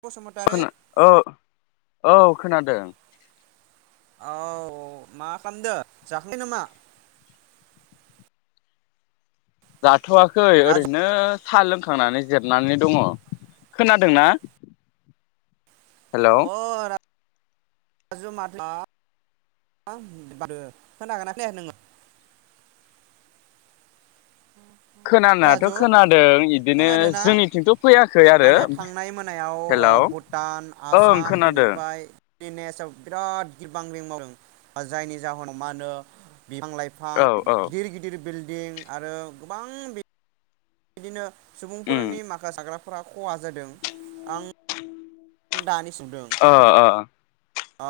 बसुमतारी खोना औ। औ खोनादों। औ मा खालामदो जाखै नामा। जा थवाखै राजु ओरैनो। साहा लोंखांनानै जिरनानै दङ खोनादोंना। हेल। [unintelligible] खागोना खोनाखै नों खोनानायाथ राजु खोनादों इदिनो खोनादों ना जोंनिथिंथ फैयाखै आरो माने थांनाय मोनायाव ओ हेल ओं खोनादों। लिनेसाव बिराद गबां रिं मावदों जायनि जाहोनाव मा होनो। बिफां लाइफां औ औ गिदिर गिदिर बिल दिं। आरो गोबां बि बिदिनो। उम सुबुंफोरनि माखा साग्रा फ्रा खहा जादों आं दानि ओ ओ‌।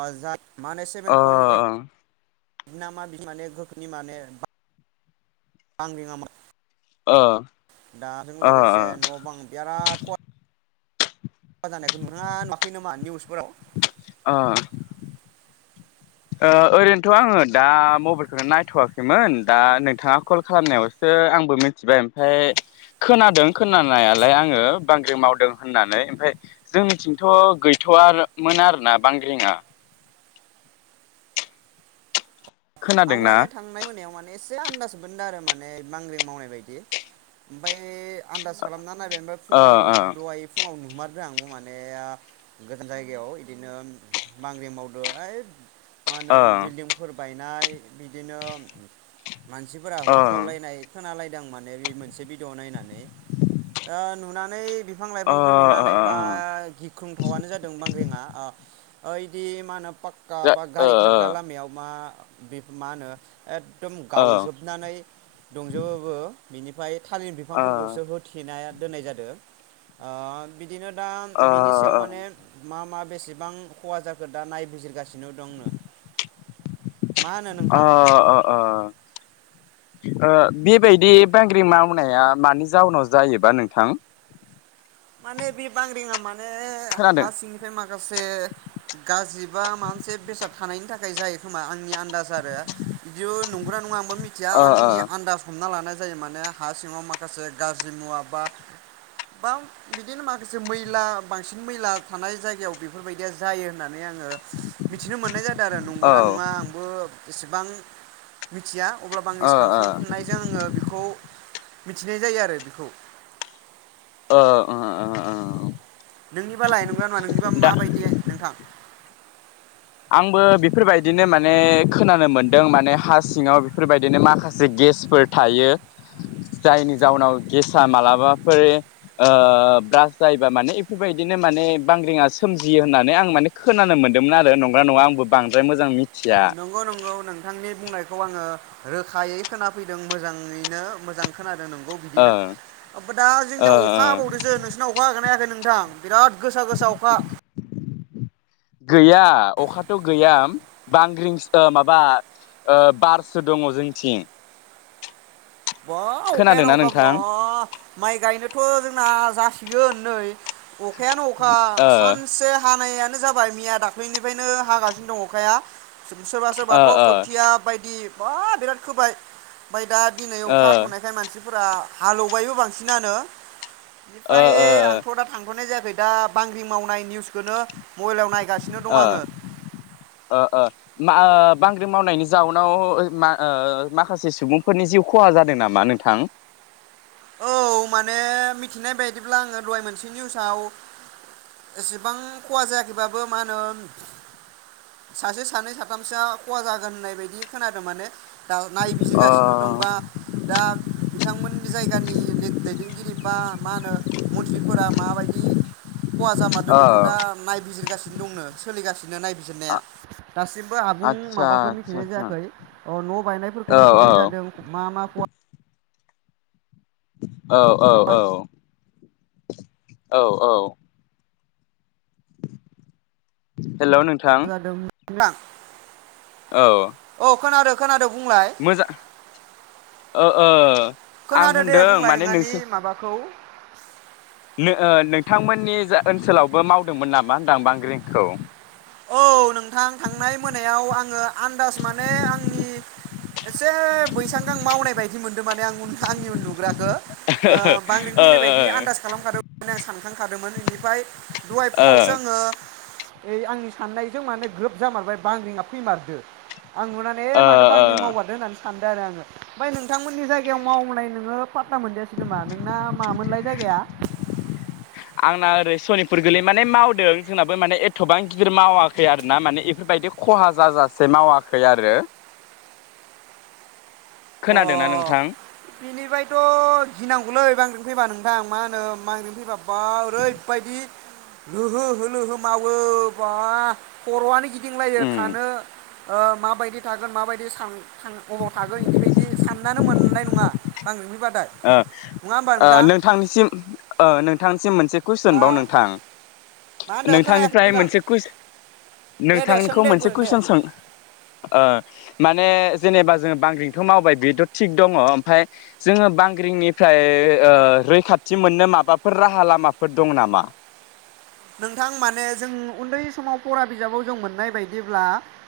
ओजा मा होनो सेभेन पइन्ट ओइट बिनामा बि माने गोखोनि माने। बांग्रि आ अ दाजों अ लोगोसे न बां बिराद ख मा जानायखौ नुनाङा नुवाखै नामा निउसफोराव। ओ। ओ ओरैनोथ आङो दा मबाइलखौनो नायथवाखैमोन दा नोंथाङा कल खालामनायावसो आंबो मिथिबाय ओमफाय खोनादों खोनानायालाय आङो बांग्रिं मावदों होननानै ओमफाय जोंनिथिंथ गैथवा आरो मोन आरोना बांग्रिंआ। आं खोनादोंना माने थांनाय मोनायाव माने एसे आनदाज मोनदों आरो माने बांग्रिं मावनाय बायदि ओमफ्राय आन्दाज खालामना नायबाय ओ फुङाव दहाय फुङाव नु हमारदों आंबो माने गोजान जायगायाव बिदिनो बांग्रि मावदो है मा होनो ओ बिल्डिंफोर बायनो नाय बिदिनो मानसिफोरा होख्रावलायनाय खोनालायदों माने बे मोनसे भिडिय' नायनानै द नुनानै नै बिफां ओ लाइफांखौ ओ नुनानै बा गिख्रुंथावनो जादों बांग्रिं आ ओइदि मा होनो पाक्का बा ओ गारि खारग्रा लामायाव मा बे मा होनो एकदम ओ गावजोबनानै दंजोबो बो बिनिफ्राय थालिर ओ बिफांफोरखौसो होथेना दोननाय जादों आ बि बिदिनो दा ओ बिनि ओ सायाव ओ माने मा मा बेसेबां खहा जाखो दा नायबिजिरगासिनो दंनो। मा होनो अ नोंथां अ अ बेबायदि बांग्रि मावनाया मानि जाउनाव जायोबा नोंथां माने बे बांग्रि आ मानो मो खोनादों हा सिंनिफ्राय मा माखासे गाज्रि बा मोनसे बेसाद थानायनि थाखाय जायो खोमा आंनि आन्दाज आरो बिदि नंगौ ना नङा मिथिया ओ ओ आंनि आन्दास हमना लानाय जायो माने हा सिङाव माखासे गाज्रि मुवा बा बा बिदिनो माखासे मैला बांसिन मैला थानाय जायगायाव बेफोरबायदिया जायो होननानै आङो मिथिनो मोननाय जादों आरो नंगौना औ नङा आंबो एसेबां मिथिया अब्लाबो आंनि ओ सानखांफिनायजों आङो बेखौ मिथिनाय जायो आरो बेखौ ओ अ अ अ नोंनिबा लाय नंगौना नङा नोंनिबा माबायदि नोंथां आंबो बेफोरबायदिनो माने खोनानो मोनदों माने हा सिङाव बेफोरबायदिनो माखासे गेसफोर थायो जायनि जाउनाव गेसा मालाबाफोर ब्रास जायोबा माने बेफोरबायदिनो माने बांग्रिङा सोमजियो होननानै आं माने खोनानो मोन्दोंमोन आरो नं नंगौ नङा आंबो बांद्रायोजां मिथि नंगौ नंगौ नोंथांनि बुंनायखौ आङो रोखायै खोनाफैदों मोजाङैनो मोजां खोनादों नों औ ओ बिदिनो ओमफाय दा जोंनिया ओ अखा हाबावदोसो नोंसिनियाव अखा होगोन ना हायाखै नोंथां। बिराद गोसा गोसा अखा गैया अखथ गैया बांग्रिं सो माबा ओ बारसो दङ जोंथिं बा अखायानो खोनादोंना अखा नोंथां बा माइ गायनोथ जोंना जासिगोन नै अखायानो अखा ओ सानसे हानाया नो जाबाय मैया दाख्लैनिफ्रायनो हागासिनो दं अखाया सोरबा ओ सोरबाथ' ओ खोथिया बायदि बा बिराद खोबाय ओमफाय दा दिन ओ हाथ नायखाय मानसि फोरा हालेवबायबो बांसिनानो ओ फाय आंथ दा थांथनाय जाया दा बांग्रि मावनाय निउसखौनो मबाइलाव नायगासिनो दं आङो। बा ओ बांग्रि मावनायनि जाउनाव मा ओ माखासे सुबुंफोरनि जिउ खहा जादों नामा नोंथां औ माने मिथिनाय बायदिब्ला आङो दहाय मोनसे निउसाव एसेबां खहा जायाखैबाबो मा होनो सासे सानै साथामसोआ खहा जागोन होननाय बायदि खोनादों माने दा नायबिजिर अ गासिनो दं बा दा नोंथांमोननि जाय गानि लेद दैदेनगिरि बा मा होनो मन्थ्रिफोरा माबायदि। खहा जामादो बेखौ ओ दा नायबिजिर सोलिनो दंनो सोलिगा नायबिजिरनाया दासिमबो आबुं आतसा माबाखौ आतसा मिथिनाय आतसा जायाखै ओ न' बायनायफोरखौ औ मिथिनाय औ जादों मा मा खहा औ औ औ औ औ [inaudible] हेल' नोंथां [unintelligible] औ खोनादों। खोनादों। बुंलाय मोजा ओ ओ आं खोनादो दे होनदों बुंलाय माने नों नोंहानि माबाखौ नो ओ नोंथांमोननि जा ओनसोलावबो मावदोंमोन नामा होनदां बांग्रिंखौ। औ नों नोंथां थांनाय मोनायाव आङो आन्दाज माने आंनि एसे बैसां आं मावनाय बायदि मोन माने आं आं उन्दुग्राखौ ओ बांग्रिं ओ फैनाय बायदि आन्दाज खालामखादों होननानै आं सानखांखादोंमोन बेनिफ्राय दहाय फुङावसो ओ आङो इ आंनि साननायजों माने ग्रोब जामारबाय बांग्रिंआ फैमारदो आं नुनानै ओ माथोबा आंजों ओ मावगारदों होननानैसै सानदों आरो आङो ओमफ्राय नोंथांमोननि जायगायाव मावनाय नोङो पातताना मोनजायासै नामा नोंना मामोनलाय जायगाया? आंना ओरै सनिपुर गोरलै माने मावदों जोंनाबो माने एथबां गिदिर मावाखै आरो ना माने इफोरबायदि खहा जाजासे मावाखै आरो अ खोनादोंना नोंथां बिनिफ्रायथ गिनांगौलै बांग्रिं फैबा नोंथां मा होनो बांग्रिं फैबाब बा ओरैबायदि लोहो होलोहो मावो बा खरआनो गिद गिदिंलायो उम थानो ओ माबायदि थागोन माबायदि सान थां अबाव थागोन इदिबायदि नानो मोननाय नङा बांग्रिं फैबाथाय ओ नङा होमबा ओ नोंथां नोंथांनिसिम ओ नोंथां सिम मोनसे कुइसन हा बाव नोंथां मा होनदो खोनायाखै नोंथांनिफ्राय नोंथां मोनसे कुइस दे दे सों नोंथांखौ दे मोनसे दे कुइसन सों ओ माने जेनेबा जोङो बांग्रिंथ मावबाय बेथ थिग दङ ओमफ्रायाय जोङो बां फांग्रिनिफ्राय ओ रैखाथि मोननो माबाफोर राहा लामाफोर दं नामा? नोंथां माने जों उन्दै समाव फरा बिजाबाव जों मोननाय बायदिब्ला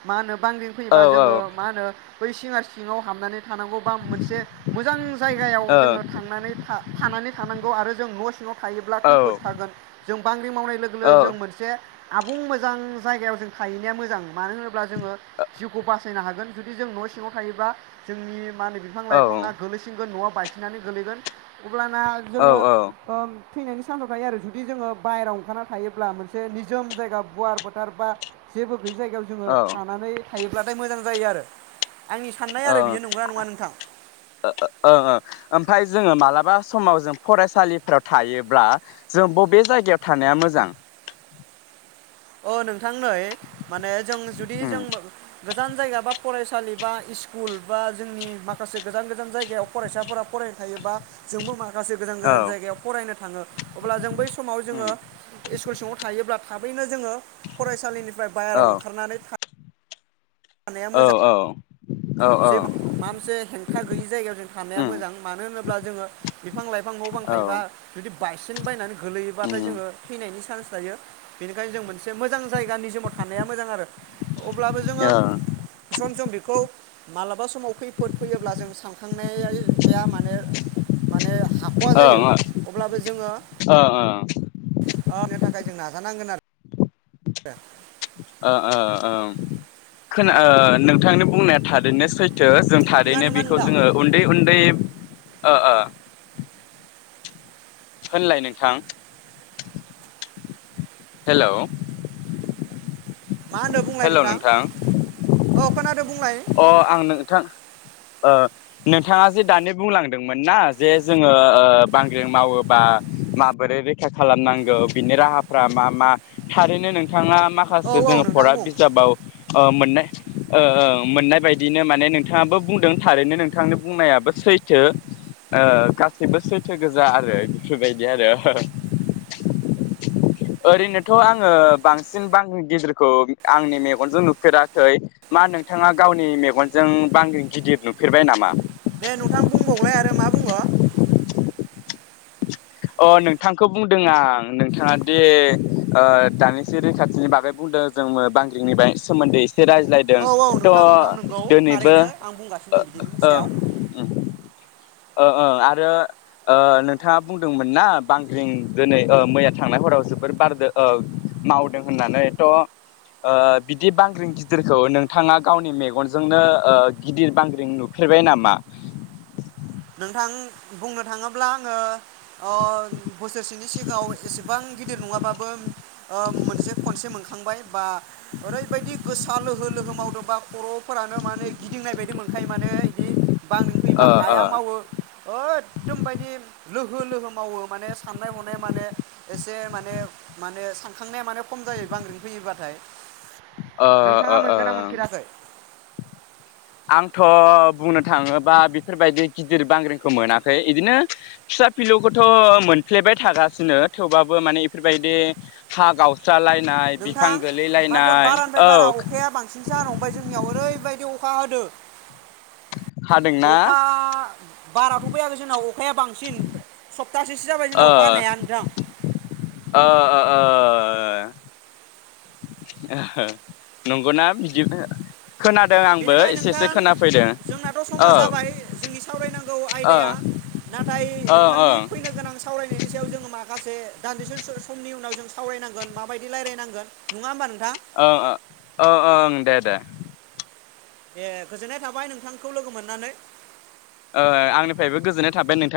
मा होनो बांंग्रिं औ फैयोबा औ जोङो मा होनो बै सिङार सिङाव हाबनानै थानांगौ बा मोनसे मोजां जायगायाव औ जोङो थांनानै था थानानै थानांगौ आरो जों न सिङाव थायोब्ला औ खैफोद थागोन जों बांग्रि मावनाय लो जों औ मोनसे आबुं मोजां जायगायाव जों थाहैनाया मोजां मानो होनोब्ला जोङो जिउखौ बासायनो हागोन जुदि जों न सिङाव थायोबा जोंनि मा होनो बिफां लाइफाङा औ गोलैसिनगोन नआव बायसिननानै गोलैगोन। अब्लाना जोङो औ औ थैनायनि सान्साव थायो आरो जुदि जोङो बायेरायाव ओंखारना थायोब्ला मोनसे निजोम जायगा गुवार फोथार बा जेबो बे जायगायाव जोङो औ ओं थानानै हायोब्लाथाय मोजां जायो आरो आंनि साननाय औ आरो बियो नंगौना नङा नोंथां ओ ओ ओमफाय जोङो मालाबा समाव जों फरायसालिफ्राव थायोब्ला जों बबे जायगायाव थानाया मोजां? अ नों थां नै माने जों जुदि उम जों गोजान जायगा बा फरायसा सालि बा इस्कुल बा जोंनि माखासे गोजान गोजान जायगायाव फरायसाफोरा फरायनो थायोबा जोंबो माखासे गोजान औ गोजान जायगायाव फरायनो थाङो अब्ला जों बै समाव उम जोङो इस्कुल सिङाव थायोब्लाब थाबैनो जोङो फरायसालिनिफ्राय औ बायेरायाव ओंखारनानै थां औ औ औ औ जे माबा मोनसे हेंथा गैयि जायगायाव जों थानाया उम मोजां मानो होनोब्ला जोङो बिफां लाइफां न' बां औ थायोबा जुदि बायसेन बायनानै गोलैयोबाथाय उम जोङो थैनायनि चान्स थायो बेनिखायनो जों मोनसे मोजां जायगानि समाव थानाया मोजां आरो अब्लाबो जोङो ओं ओं सम सम बेखौ माब्लाबा समाव खैफोद फैयोब्ला जों सानखांनाया माने-माने हाख'वा जायो अब्लाबो जोङो अ ओ, नो थाखाय जों नाजानांगोन आरो [inaudible] ओ ओ ओं खो-खोना नोंथांनि बुंनाया थारैनो सै थो जों नङा थारैनो नामा बेखौ नोंथां जोङो उन्दै-उन्दै ओ ओ होनलाय नोंथां हेल' मा होनो बुंलाय नोंथां अ खोनादो बुंलाय अ आं नोंथां ओ नोंथाङा जे दानि बुंलांदोंमोन ना जे जोङो ओ बांग्रिं मावोबा माबोरै रैखा खालामनांगौ बिनि राहाफ्रा मा मा थारैनो नोंथाङा मा‌ औ माखासे औ जोङो नोंथां फरा बुं बिजाबाव ओ मोननाय ओ ओ मोननाय बायदिनो माने नोंथाङ बुंदों थारैनो नोंथांनि बुंनायाबो सैथो ओ गासैबो सैथो गोजा आरो बेफोरबायदि आरो ओरैनोथ' आङो बांसिन बांग्रिं गिदिरखौ आंनि मेगनजों नुफेराखै मा नोंथाङा गावनि मेगनजों बांग्रिं गिदिर नुफेरबाय नामा दे नोंथां बुंबावलाय आरो मा बुङो अ नोंथांखौ बुंदों आं नोंथाङा दे दानिसो रैखाथिनि बागै बुंदों जोंयो बांग्रिंनि सोमोन्दै एसे रायज्लायदों औ औ थ' नोंथां नोंथां नंगौ दिनैबो थारैनो आं बुंगासिनो दं बिदिनि सायाव ओ ओ आरो ओ नोंथाङा बुंदोंमोन ना बांग्रिं दिनै मैया थांनाय हराव जोबोर बारदो मावदों होननानै थ' बिदि बांग्रिं गिदिरखौ नोंथाङा गावनि मेगनजोंनो गिदिर बांग्रिं नुफेरबाय नामा नोंथां बुंनो थाङोब्ला आङो अ बोसोरसेनि सिगाङाव एसेबां गिदिर नङाबाबो मोनसे खनसे मोनखांबाय बा ओरैबायदि गोसा लोहो लोहो मावदोंबा खर'फोरानो माने गिदिंनाय बायदि मोनखायो माने बे बांग्रिं फैबा ओ ओ हायााम मावो ओददोम बादि लोहो लोहो मावो माने साननाय हनाया माने एसे माने माने सानखांनाया माने खम जायो बांग्रिं फैयोबाथाय ओ नोंथाङा ओ मोनगोन ना ओ मोनफेराखै आंथ' बुंनो थाङोबा बेफोरबायदि गिदिर बांग्रिंखौ मोनाखै बिदिनो फिसा फिलौखौथ' मोनफ्लेबाय थागासिनो थेवबाबो माने बेफोरबायदि हा गावस्रा। नोंथां माथो बारानिफ्राय औ बारा अखाया बांसिनसो हानो हमबाय जोंनियाव ओरैबायदि अ अखा हादो हादोंना अखा बाराथ' फैयाखै जोंनाव अखाया बांसिन स सप्तासेसो जाबाय ओ जोंनाव अखा हानाया नोंथां ओ ओ ओ ओह नंगौना बिदि खोनादों आंबो बेनिफ्राय एसे एसे नोंथां खोनाफैदों जोंनाथ' औ समा जाबाय जोंनि सावरायनांगौ ओं ओं आयदाया नाथाय ओं नोंथांनि ओं फैनो गोनां सावरायनायनि सायाव जोङो मा माखासे दान्दिसे समनि उनाव जों सावरायनांगोन माबायदि रायज्लायनांगोन नङा होमबा नों ओं ओ ओ ओं दे दे दे गोजोननाय थाबाय नोंथांखौ लोगो मोननानै ओ ओह आंनिफ्रायबो गोजोननाय थाबाय नोंथां